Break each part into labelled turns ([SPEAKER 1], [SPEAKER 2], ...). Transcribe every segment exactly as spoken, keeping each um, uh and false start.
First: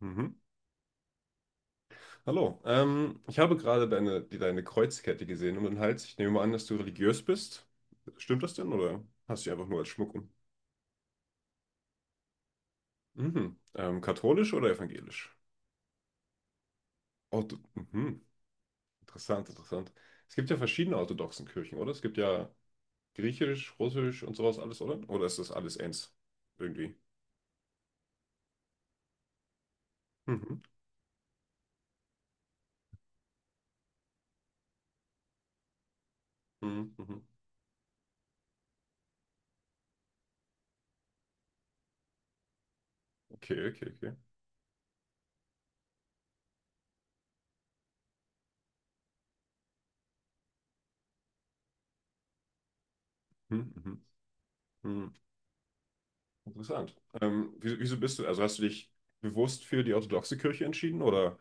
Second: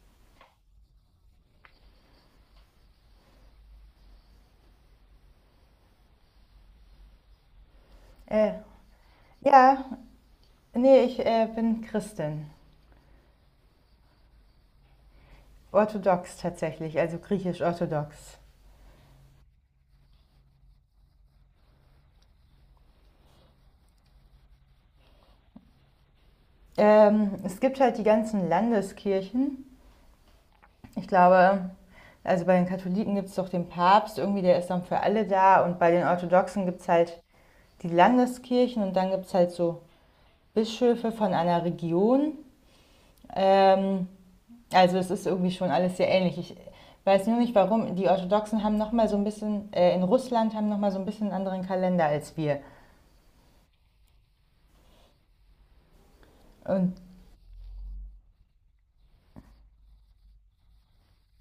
[SPEAKER 1] Mhm. Hallo, ähm, ich habe gerade deine, die, deine Kreuzkette gesehen um den Hals. Ich nehme mal an, dass du religiös bist. Stimmt
[SPEAKER 2] Äh,
[SPEAKER 1] das denn oder hast du die einfach nur
[SPEAKER 2] ja,
[SPEAKER 1] als Schmuck um?
[SPEAKER 2] nee, ich äh, bin Christin.
[SPEAKER 1] Mhm. Ähm, katholisch oder evangelisch?
[SPEAKER 2] Orthodox tatsächlich, also
[SPEAKER 1] Ortho mhm.
[SPEAKER 2] griechisch-orthodox.
[SPEAKER 1] Interessant, interessant. Es gibt ja verschiedene orthodoxen Kirchen, oder? Es gibt ja griechisch, russisch und sowas alles, oder? Oder ist das alles eins? Irgendwie.
[SPEAKER 2] Ähm, es gibt halt die ganzen Landeskirchen.
[SPEAKER 1] Mhm.
[SPEAKER 2] Ich glaube, also bei den Katholiken gibt es doch den Papst, irgendwie der ist dann für alle da. Und bei den Orthodoxen gibt es
[SPEAKER 1] Mhm.
[SPEAKER 2] halt
[SPEAKER 1] Mhm.
[SPEAKER 2] die Landeskirchen und dann gibt es halt so Bischöfe von einer Region.
[SPEAKER 1] Okay, okay,
[SPEAKER 2] Ähm,
[SPEAKER 1] okay.
[SPEAKER 2] also es ist irgendwie schon alles sehr ähnlich. Ich weiß nur nicht, warum. Die Orthodoxen haben nochmal so ein bisschen, äh, in Russland haben nochmal so ein bisschen einen anderen Kalender als wir.
[SPEAKER 1] Mhm. Mhm. Mhm. Interessant.
[SPEAKER 2] Und
[SPEAKER 1] Ähm, wieso, wieso bist du, also hast du dich bewusst für die orthodoxe Kirche entschieden oder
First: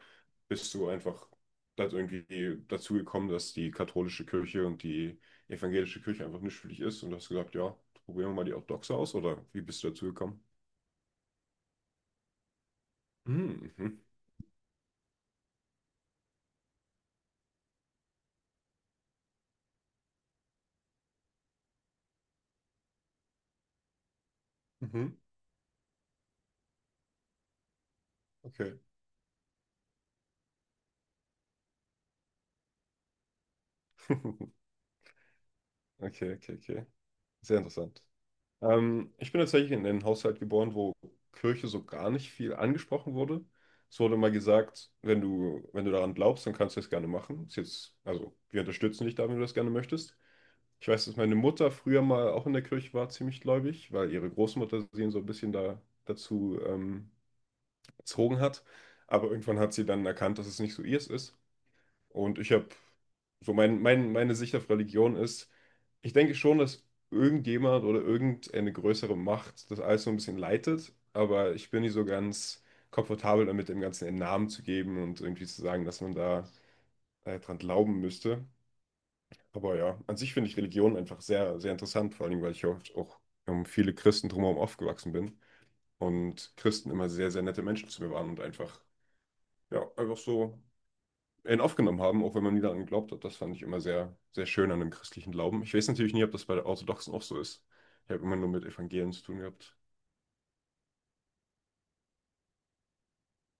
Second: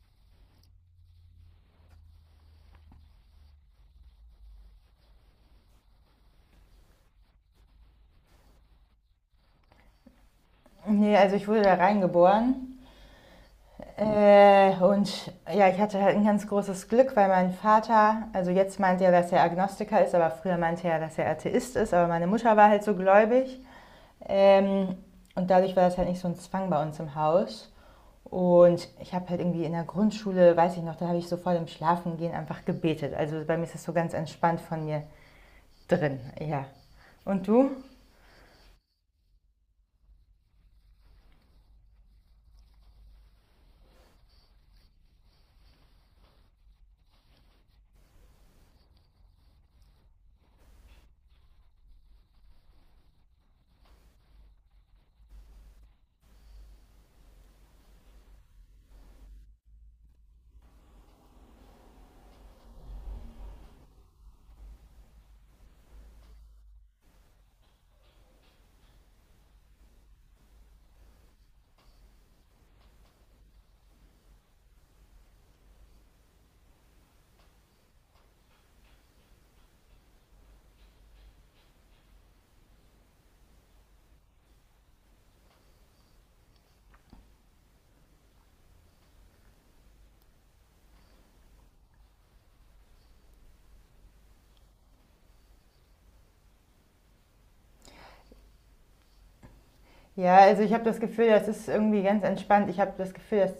[SPEAKER 1] bist du einfach dazu irgendwie dazu gekommen, dass die katholische Kirche und die evangelische Kirche einfach nicht für dich ist und hast gesagt, ja, probieren wir mal die orthodoxe aus oder wie bist du dazu gekommen?
[SPEAKER 2] nee, also ich wurde da reingeboren.
[SPEAKER 1] Hm, mhm.
[SPEAKER 2] Äh, und ja, ich hatte halt ein ganz großes Glück, weil mein Vater, also jetzt meint er, dass er Agnostiker ist, aber früher meinte er, dass er Atheist ist, aber meine Mutter war halt so gläubig. Ähm,
[SPEAKER 1] Mhm.
[SPEAKER 2] und dadurch war das halt nicht so ein Zwang bei uns im Haus.
[SPEAKER 1] Okay.
[SPEAKER 2] Und ich habe halt irgendwie in der Grundschule, weiß ich noch, da habe ich so vor dem Schlafengehen einfach gebetet. Also bei mir ist das so ganz entspannt von mir drin,
[SPEAKER 1] Okay, okay,
[SPEAKER 2] ja.
[SPEAKER 1] okay.
[SPEAKER 2] Und
[SPEAKER 1] Sehr
[SPEAKER 2] du?
[SPEAKER 1] interessant. Ähm, ich bin tatsächlich in einen Haushalt geboren, wo Kirche so gar nicht viel angesprochen wurde. Es wurde mal gesagt, wenn du, wenn du daran glaubst, dann kannst du das gerne machen. Ist jetzt, also wir unterstützen dich da, wenn du das gerne möchtest. Ich weiß, dass meine Mutter früher mal auch in der Kirche war, ziemlich gläubig, weil ihre Großmutter sie so ein bisschen da, dazu ähm, erzogen hat. Aber irgendwann hat sie dann erkannt, dass es nicht so ihrs ist. Und ich habe so mein, mein, meine Sicht auf Religion ist, ich denke schon, dass irgendjemand oder irgendeine größere Macht das alles so ein bisschen leitet, aber ich bin nicht so ganz komfortabel damit, dem Ganzen einen Namen zu geben und irgendwie zu sagen, dass man da äh, dran glauben müsste. Aber ja, an sich finde ich Religion einfach sehr, sehr interessant, vor allem, weil ich oft auch um viele Christen drumherum aufgewachsen bin und Christen immer sehr, sehr nette Menschen zu mir waren und einfach, ja, einfach so in aufgenommen haben, auch wenn man nie daran geglaubt hat. Das fand ich immer sehr, sehr schön an dem christlichen Glauben. Ich weiß natürlich nie, ob das bei der Orthodoxen auch so ist. Ich habe immer nur mit Evangelien zu tun gehabt.
[SPEAKER 2] Ja, also ich habe das Gefühl, das ist irgendwie ganz entspannt. Ich habe das Gefühl, dass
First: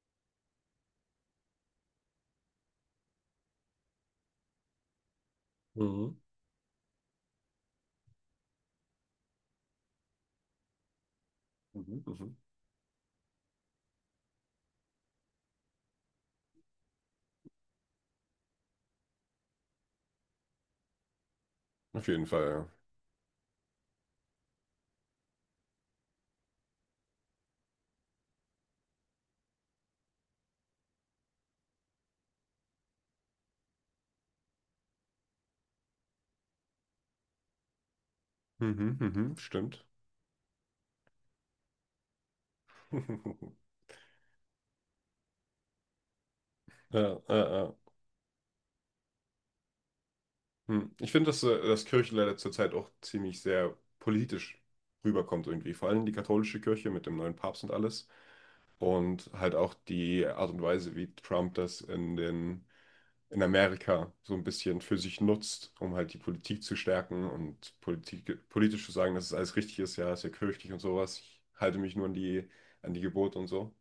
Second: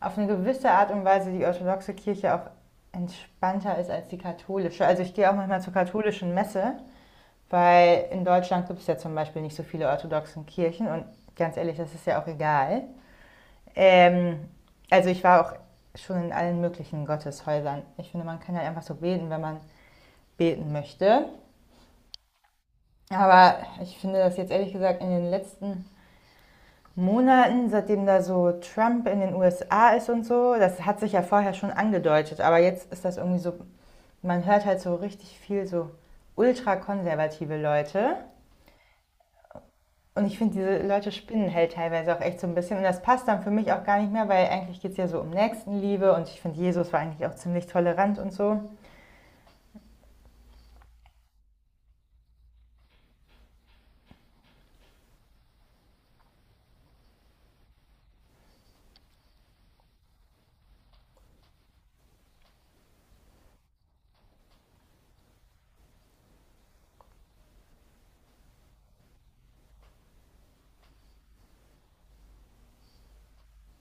[SPEAKER 2] auf eine gewisse Art und Weise die orthodoxe Kirche auch entspannter ist als die katholische. Also ich gehe auch manchmal zur
[SPEAKER 1] Mhm.
[SPEAKER 2] katholischen Messe, weil in Deutschland gibt es ja zum Beispiel nicht so viele orthodoxen Kirchen und ganz ehrlich, das
[SPEAKER 1] Mhm.
[SPEAKER 2] ist ja auch
[SPEAKER 1] Mhm.
[SPEAKER 2] egal. Ähm, also ich war auch schon in allen möglichen Gotteshäusern. Ich finde, man kann halt einfach so beten, wenn man beten möchte.
[SPEAKER 1] Auf jeden Fall, ja.
[SPEAKER 2] Aber ich finde das jetzt ehrlich gesagt in den letzten Monaten, seitdem da so Trump in den U S A ist und so. Das hat sich ja vorher schon angedeutet, aber jetzt ist das irgendwie so, man hört halt so richtig viel so ultrakonservative Leute.
[SPEAKER 1] Mhm, mhm, stimmt.
[SPEAKER 2] Und ich finde, diese Leute spinnen halt teilweise auch echt so ein bisschen. Und das passt dann für mich auch gar nicht mehr, weil eigentlich geht es ja so um Nächstenliebe und ich finde, Jesus war
[SPEAKER 1] Ja,
[SPEAKER 2] eigentlich auch
[SPEAKER 1] ja.
[SPEAKER 2] ziemlich
[SPEAKER 1] äh.
[SPEAKER 2] tolerant und so.
[SPEAKER 1] Hm. Ich finde, dass, äh, dass Kirche leider zurzeit auch ziemlich sehr politisch rüberkommt irgendwie. Vor allem die katholische Kirche mit dem neuen Papst und alles. Und halt auch die Art und Weise, wie Trump das in den in Amerika so ein bisschen für sich nutzt, um halt die Politik zu stärken und Politik, politisch zu sagen, dass es alles richtig ist, ja, ist ja kirchlich und sowas. Ich halte mich nur an die, an die Gebote und so.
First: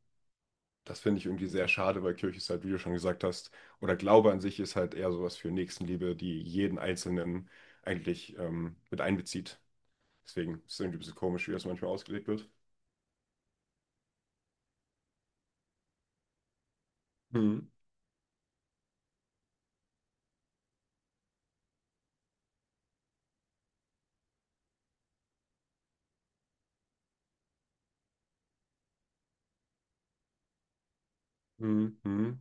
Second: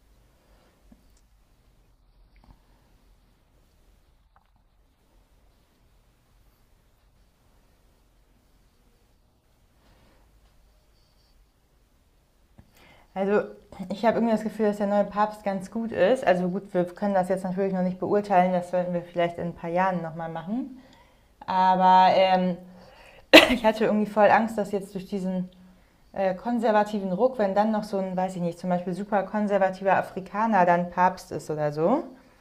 [SPEAKER 1] Das finde ich irgendwie sehr schade, weil Kirche ist halt, wie du schon gesagt hast, oder Glaube an sich ist halt eher sowas für Nächstenliebe, die jeden Einzelnen eigentlich ähm, mit einbezieht. Deswegen ist es irgendwie ein bisschen komisch, wie das manchmal ausgelegt wird.
[SPEAKER 2] Also ich habe irgendwie das Gefühl, dass der neue Papst ganz gut ist. Also gut, wir können das jetzt
[SPEAKER 1] Hm,
[SPEAKER 2] natürlich noch nicht beurteilen, das werden wir vielleicht in ein paar Jahren nochmal machen. Aber ähm, ich hatte irgendwie voll Angst, dass jetzt durch diesen äh, konservativen Ruck, wenn dann noch so ein, weiß ich nicht, zum Beispiel super konservativer Afrikaner dann Papst ist oder
[SPEAKER 1] hm,
[SPEAKER 2] so,
[SPEAKER 1] hm.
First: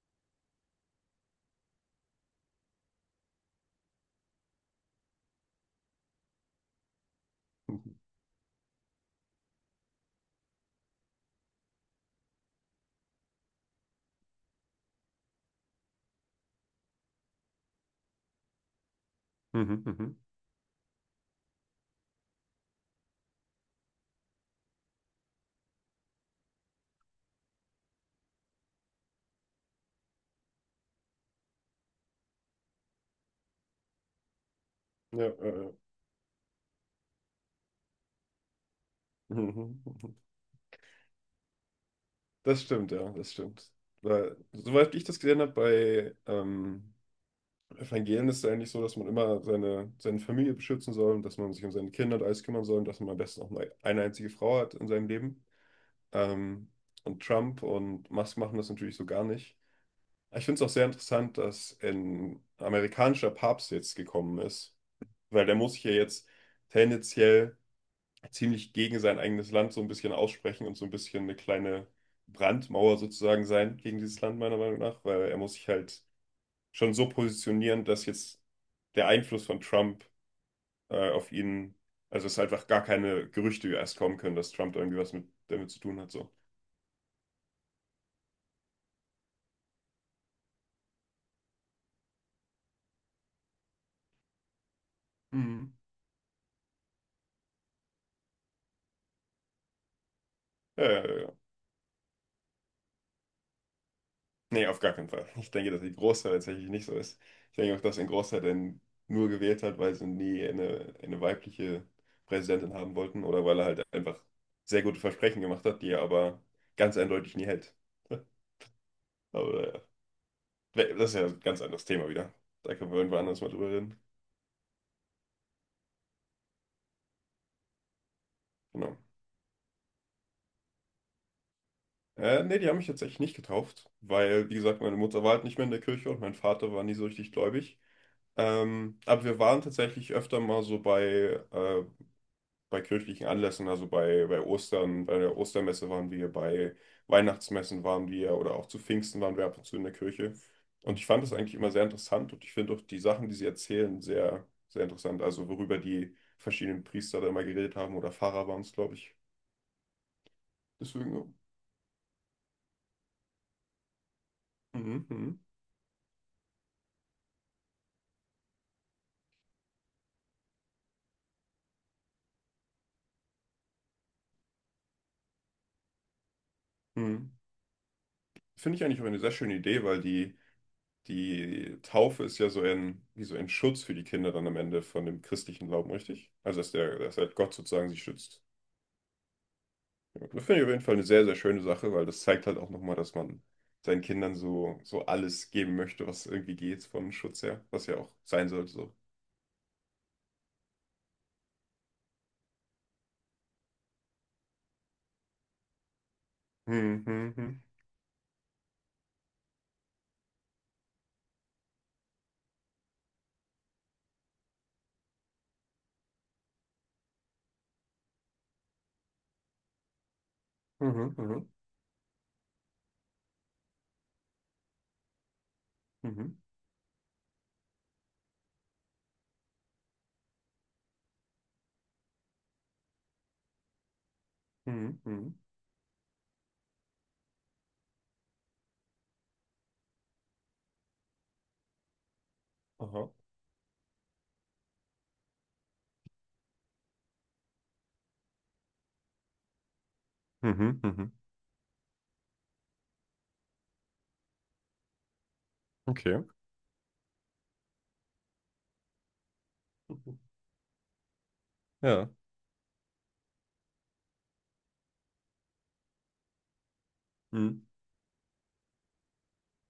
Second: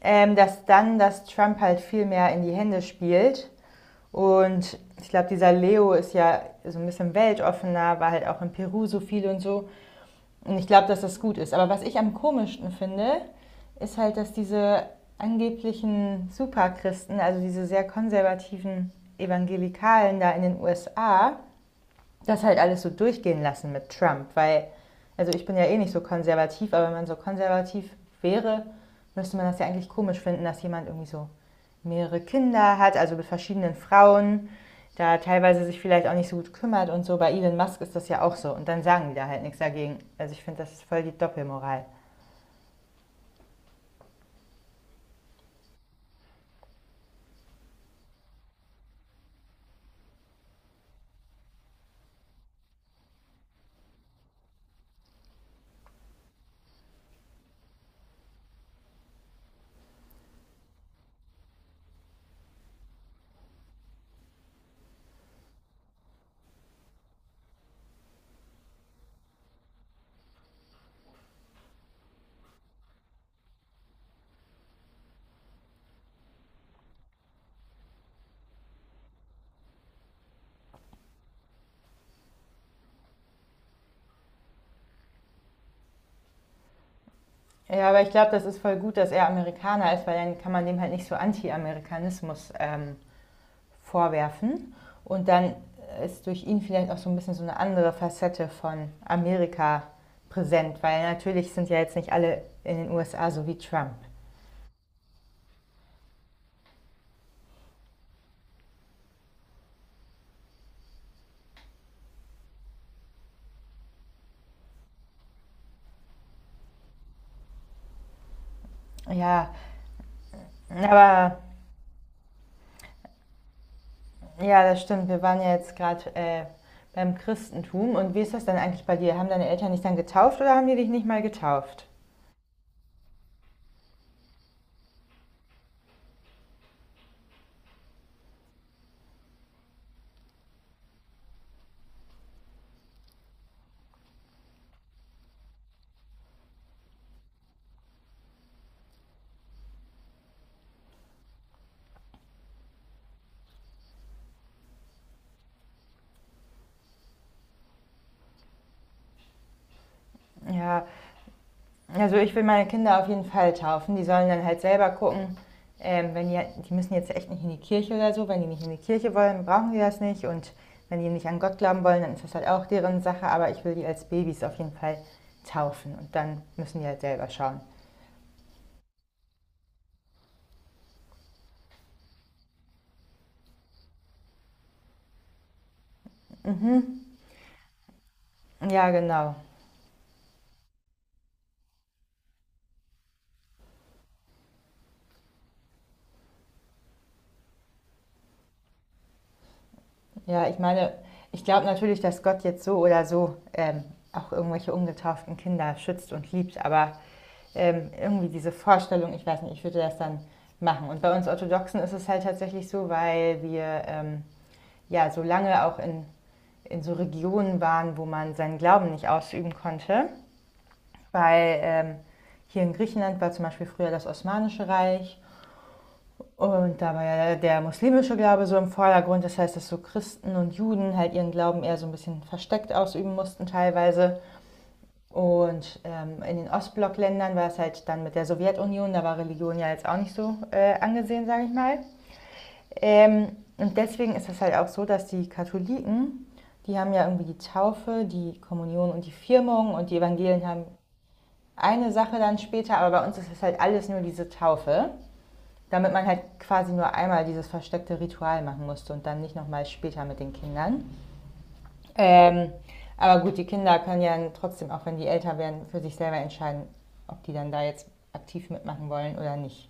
[SPEAKER 2] ähm, dass dann das Trump halt viel mehr in die Hände spielt. Und ich glaube, dieser Leo ist ja so ein bisschen weltoffener, war halt auch in Peru so viel und so. Und ich glaube, dass das gut ist. Aber was ich am komischsten finde, ist halt, dass diese angeblichen Superchristen, also diese sehr konservativen
[SPEAKER 1] Mhm,
[SPEAKER 2] Evangelikalen
[SPEAKER 1] mhm.
[SPEAKER 2] da in den U S A, das halt alles so durchgehen lassen mit Trump, weil, also ich bin ja eh nicht so konservativ, aber wenn man so konservativ wäre, müsste man das ja eigentlich komisch finden, dass jemand irgendwie so mehrere Kinder hat, also mit verschiedenen Frauen, da
[SPEAKER 1] Ja,
[SPEAKER 2] teilweise
[SPEAKER 1] äh,
[SPEAKER 2] sich vielleicht auch nicht so gut kümmert und so. Bei Elon Musk ist das ja auch so und dann sagen die da halt nichts
[SPEAKER 1] mhm.
[SPEAKER 2] dagegen. Also ich finde, das ist voll die Doppelmoral.
[SPEAKER 1] Das stimmt, ja, das stimmt. Weil, soweit ich das gesehen habe, bei ähm, Evangelien ist es eigentlich so, dass man immer seine, seine Familie beschützen soll und dass man sich um seine Kinder und alles kümmern soll und dass man am besten auch nur eine einzige Frau hat in seinem Leben. Ähm, und Trump und Musk machen das natürlich so gar nicht. Ich finde es auch sehr interessant, dass ein amerikanischer Papst jetzt gekommen ist, weil der muss sich ja jetzt tendenziell ziemlich gegen sein eigenes Land so ein bisschen aussprechen und so ein bisschen eine kleine Brandmauer sozusagen sein gegen dieses Land, meiner Meinung nach, weil er muss sich halt schon so positionieren, dass jetzt der Einfluss von Trump äh, auf ihn, also es einfach gar keine Gerüchte erst kommen können, dass Trump irgendwie was mit, damit zu tun hat, so.
[SPEAKER 2] Ja, aber ich glaube, das ist voll gut, dass er Amerikaner ist, weil dann kann man dem halt nicht so Anti-Amerikanismus ähm, vorwerfen. Und dann
[SPEAKER 1] Mhm.
[SPEAKER 2] ist durch ihn vielleicht auch so ein bisschen so eine andere Facette von Amerika präsent,
[SPEAKER 1] Ja,
[SPEAKER 2] weil
[SPEAKER 1] ja, ja.
[SPEAKER 2] natürlich sind ja jetzt nicht alle in den U S A so wie Trump.
[SPEAKER 1] Nee, auf gar keinen Fall. Ich denke, dass die Großteil tatsächlich nicht so ist. Ich denke auch, dass ein Großteil denn nur gewählt hat, weil sie nie eine, eine weibliche Präsidentin haben wollten oder weil er halt einfach sehr gute Versprechen gemacht hat, die er aber ganz eindeutig nie hält.
[SPEAKER 2] Ja,
[SPEAKER 1] Aber ja, das ist ja
[SPEAKER 2] aber
[SPEAKER 1] ein ganz anderes Thema wieder. Da können wir irgendwann anders mal drüber reden.
[SPEAKER 2] ja, das stimmt. Wir waren ja jetzt gerade äh, beim Christentum. Und wie ist das dann eigentlich bei
[SPEAKER 1] Genau.
[SPEAKER 2] dir? Haben deine Eltern dich dann getauft oder haben die dich nicht mal getauft?
[SPEAKER 1] Äh, nee, die haben mich tatsächlich nicht getauft, weil, wie gesagt, meine Mutter war halt nicht mehr in der Kirche und mein Vater war nie so richtig gläubig. Ähm, aber wir waren tatsächlich öfter mal so bei äh, bei kirchlichen Anlässen, also bei, bei Ostern, bei der Ostermesse waren wir, bei Weihnachtsmessen waren wir oder auch zu Pfingsten waren wir ab und zu in der Kirche. Und ich fand das eigentlich immer sehr interessant und ich finde auch die Sachen, die sie erzählen, sehr, sehr interessant. Also worüber die verschiedenen Priester da immer geredet haben oder Pfarrer waren es, glaube ich.
[SPEAKER 2] Ja,
[SPEAKER 1] Deswegen,
[SPEAKER 2] also ich will meine Kinder auf jeden Fall taufen. Die sollen dann halt selber
[SPEAKER 1] mhm,
[SPEAKER 2] gucken,
[SPEAKER 1] mhm,
[SPEAKER 2] ähm, wenn die, die müssen jetzt echt nicht in die Kirche oder so. Wenn die nicht in die Kirche wollen, brauchen die das nicht. Und wenn die nicht an Gott glauben wollen, dann ist das halt auch deren Sache. Aber ich will die als Babys auf jeden Fall taufen. Und dann müssen die halt selber
[SPEAKER 1] mhm.
[SPEAKER 2] schauen.
[SPEAKER 1] Finde ich eigentlich auch eine sehr schöne Idee, weil die, die Taufe ist ja so ein, wie so ein Schutz für die Kinder dann am Ende von dem christlichen Glauben, richtig? Also dass der, dass halt Gott sozusagen sie schützt.
[SPEAKER 2] Ja, genau.
[SPEAKER 1] Das finde ich auf jeden Fall eine sehr, sehr schöne Sache, weil das zeigt halt auch nochmal, dass man seinen Kindern so, so alles geben möchte, was irgendwie geht von Schutz her, was ja auch sein sollte so.
[SPEAKER 2] Ja, ich meine, ich glaube natürlich, dass Gott jetzt so oder so ähm, auch irgendwelche ungetauften Kinder schützt und liebt. Aber
[SPEAKER 1] Mhm, mhm,
[SPEAKER 2] ähm, irgendwie diese Vorstellung, ich weiß nicht, ich würde das dann machen. Und bei uns Orthodoxen ist es halt tatsächlich so, weil wir ähm, ja so lange auch in, in so Regionen waren, wo man seinen Glauben nicht ausüben konnte.
[SPEAKER 1] mhm, mhm, mhm,
[SPEAKER 2] Weil ähm, hier in Griechenland war zum Beispiel früher das Osmanische Reich
[SPEAKER 1] mhm,
[SPEAKER 2] und da war ja der muslimische Glaube so im Vordergrund. Das heißt, dass so Christen und Juden halt ihren Glauben eher so ein bisschen versteckt ausüben mussten teilweise.
[SPEAKER 1] mhm, mhm,
[SPEAKER 2] Und ähm, in den Ostblockländern war es halt dann mit der Sowjetunion, da war Religion ja jetzt auch nicht so äh, angesehen, sage ich mal.
[SPEAKER 1] aha.
[SPEAKER 2] Ähm, und deswegen ist es halt auch so, dass die Katholiken, die haben ja irgendwie die Taufe, die Kommunion und die Firmung und die Evangelien haben
[SPEAKER 1] Mhm, mhm.
[SPEAKER 2] eine Sache dann später, aber bei uns ist es halt alles nur diese Taufe, damit man
[SPEAKER 1] Okay.
[SPEAKER 2] halt quasi nur einmal dieses versteckte Ritual machen musste und dann nicht nochmal später
[SPEAKER 1] Mhm.
[SPEAKER 2] mit den Kindern.
[SPEAKER 1] Ja.
[SPEAKER 2] Ähm, aber gut, die Kinder können ja trotzdem, auch wenn die älter werden, für sich selber entscheiden, ob die dann da
[SPEAKER 1] Mhm.
[SPEAKER 2] jetzt aktiv mitmachen wollen oder nicht.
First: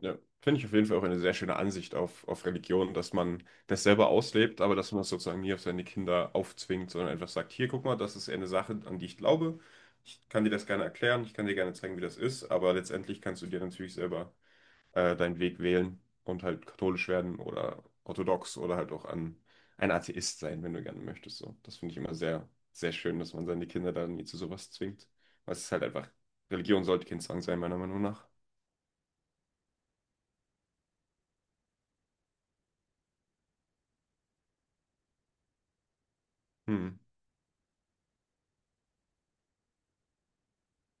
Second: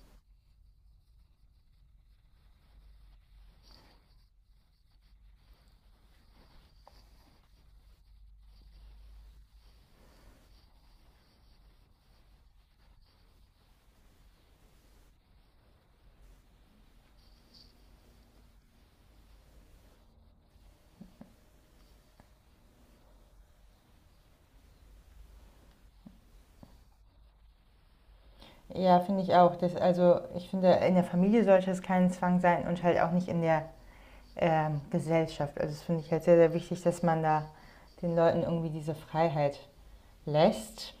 [SPEAKER 1] Ja, finde ich auf jeden Fall auch eine sehr schöne Ansicht auf, auf Religion, dass man das selber auslebt, aber dass man das sozusagen nie auf seine Kinder aufzwingt, sondern einfach sagt, hier, guck mal, das ist eine Sache, an die ich glaube. Ich kann dir das gerne erklären, ich kann dir gerne zeigen, wie das ist, aber letztendlich kannst du dir natürlich selber äh, deinen Weg wählen und halt katholisch werden oder orthodox oder halt auch an, ein Atheist sein, wenn du gerne möchtest. So. Das finde ich immer sehr, sehr schön, dass man seine Kinder da nie zu sowas zwingt. Weil es ist halt einfach, Religion sollte kein Zwang sein, meiner Meinung nach.
[SPEAKER 2] Ja, finde ich auch. Das, also ich finde, in der Familie sollte es kein Zwang sein und halt auch nicht in der ähm, Gesellschaft. Also das finde ich halt sehr, sehr wichtig,
[SPEAKER 1] Hm.
[SPEAKER 2] dass man da den Leuten irgendwie diese Freiheit lässt.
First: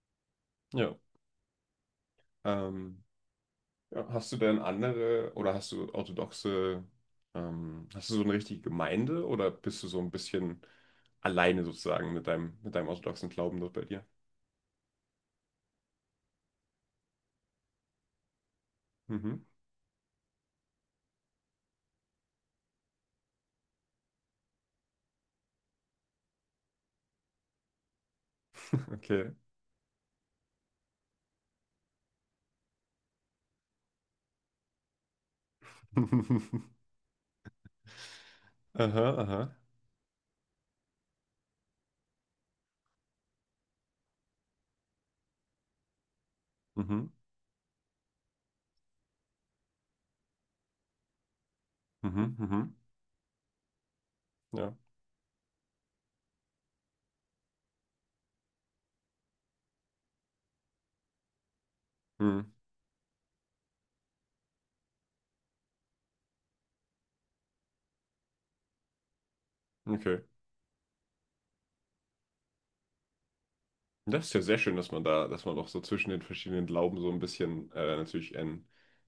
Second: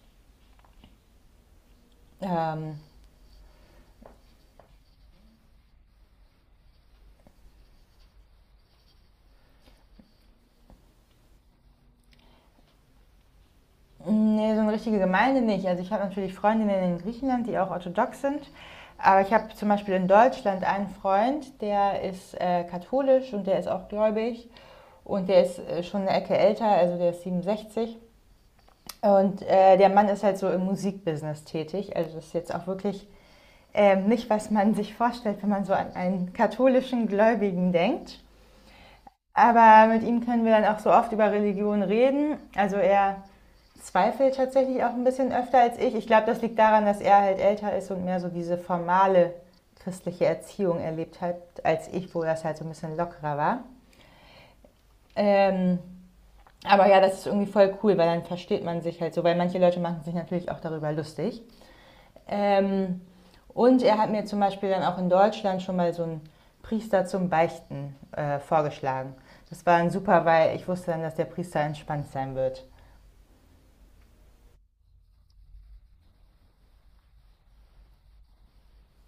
[SPEAKER 1] Ja.
[SPEAKER 2] Ähm,
[SPEAKER 1] Ähm, Ja, hast du denn andere oder hast du orthodoxe, ähm, hast du so eine richtige Gemeinde oder bist du so ein bisschen alleine sozusagen mit deinem, mit deinem orthodoxen Glauben dort bei dir?
[SPEAKER 2] Nee, so eine richtige Gemeinde nicht. Also ich habe natürlich Freundinnen in Griechenland, die auch orthodox sind. Aber ich
[SPEAKER 1] Mhm,
[SPEAKER 2] habe zum Beispiel in Deutschland einen Freund, der ist äh, katholisch und der ist auch gläubig. Und der ist äh, schon eine Ecke älter, also der ist siebenundsechzig.
[SPEAKER 1] okay.
[SPEAKER 2] Und äh, der Mann ist halt so im Musikbusiness tätig. Also das ist jetzt auch wirklich ähm, nicht, was man sich vorstellt, wenn man so an einen katholischen Gläubigen denkt.
[SPEAKER 1] Aha, aha.
[SPEAKER 2] Aber mit ihm können wir dann auch so oft über Religion reden. Also er zweifelt tatsächlich auch ein bisschen öfter als ich. Ich glaube, das liegt daran, dass
[SPEAKER 1] Mhm,
[SPEAKER 2] er halt älter ist und mehr so diese formale christliche Erziehung erlebt hat, als ich, wo
[SPEAKER 1] mhm,
[SPEAKER 2] das halt so ein
[SPEAKER 1] mhm.
[SPEAKER 2] bisschen lockerer war.
[SPEAKER 1] Ja.
[SPEAKER 2] Ähm, aber ja, das ist irgendwie voll cool, weil dann versteht man sich halt so, weil manche Leute machen sich natürlich auch darüber lustig.
[SPEAKER 1] Mhm,
[SPEAKER 2] Ähm, und er hat mir zum Beispiel dann auch in Deutschland schon mal so einen Priester zum Beichten äh, vorgeschlagen. Das war dann
[SPEAKER 1] okay.
[SPEAKER 2] super, weil ich wusste dann, dass der Priester entspannt sein wird.
[SPEAKER 1] Das ist ja sehr schön, dass man da, dass man auch so zwischen den verschiedenen Glauben so ein bisschen äh, natürlich ein,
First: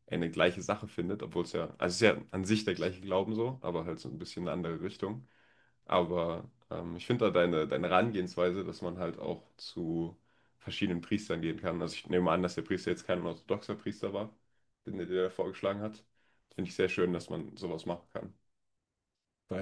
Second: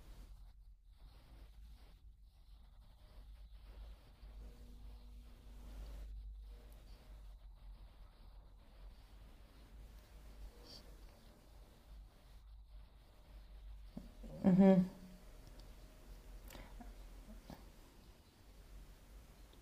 [SPEAKER 1] eine gleiche Sache findet, obwohl es ja, also es ist ja an sich der gleiche Glauben so, aber halt so ein bisschen eine andere Richtung. Aber ähm, ich finde da deine, deine Herangehensweise, dass man halt auch zu verschiedenen Priestern gehen kann. Also ich nehme an, dass der Priester jetzt kein orthodoxer Priester war, den der dir da vorgeschlagen hat. Finde ich sehr schön, dass man sowas machen kann.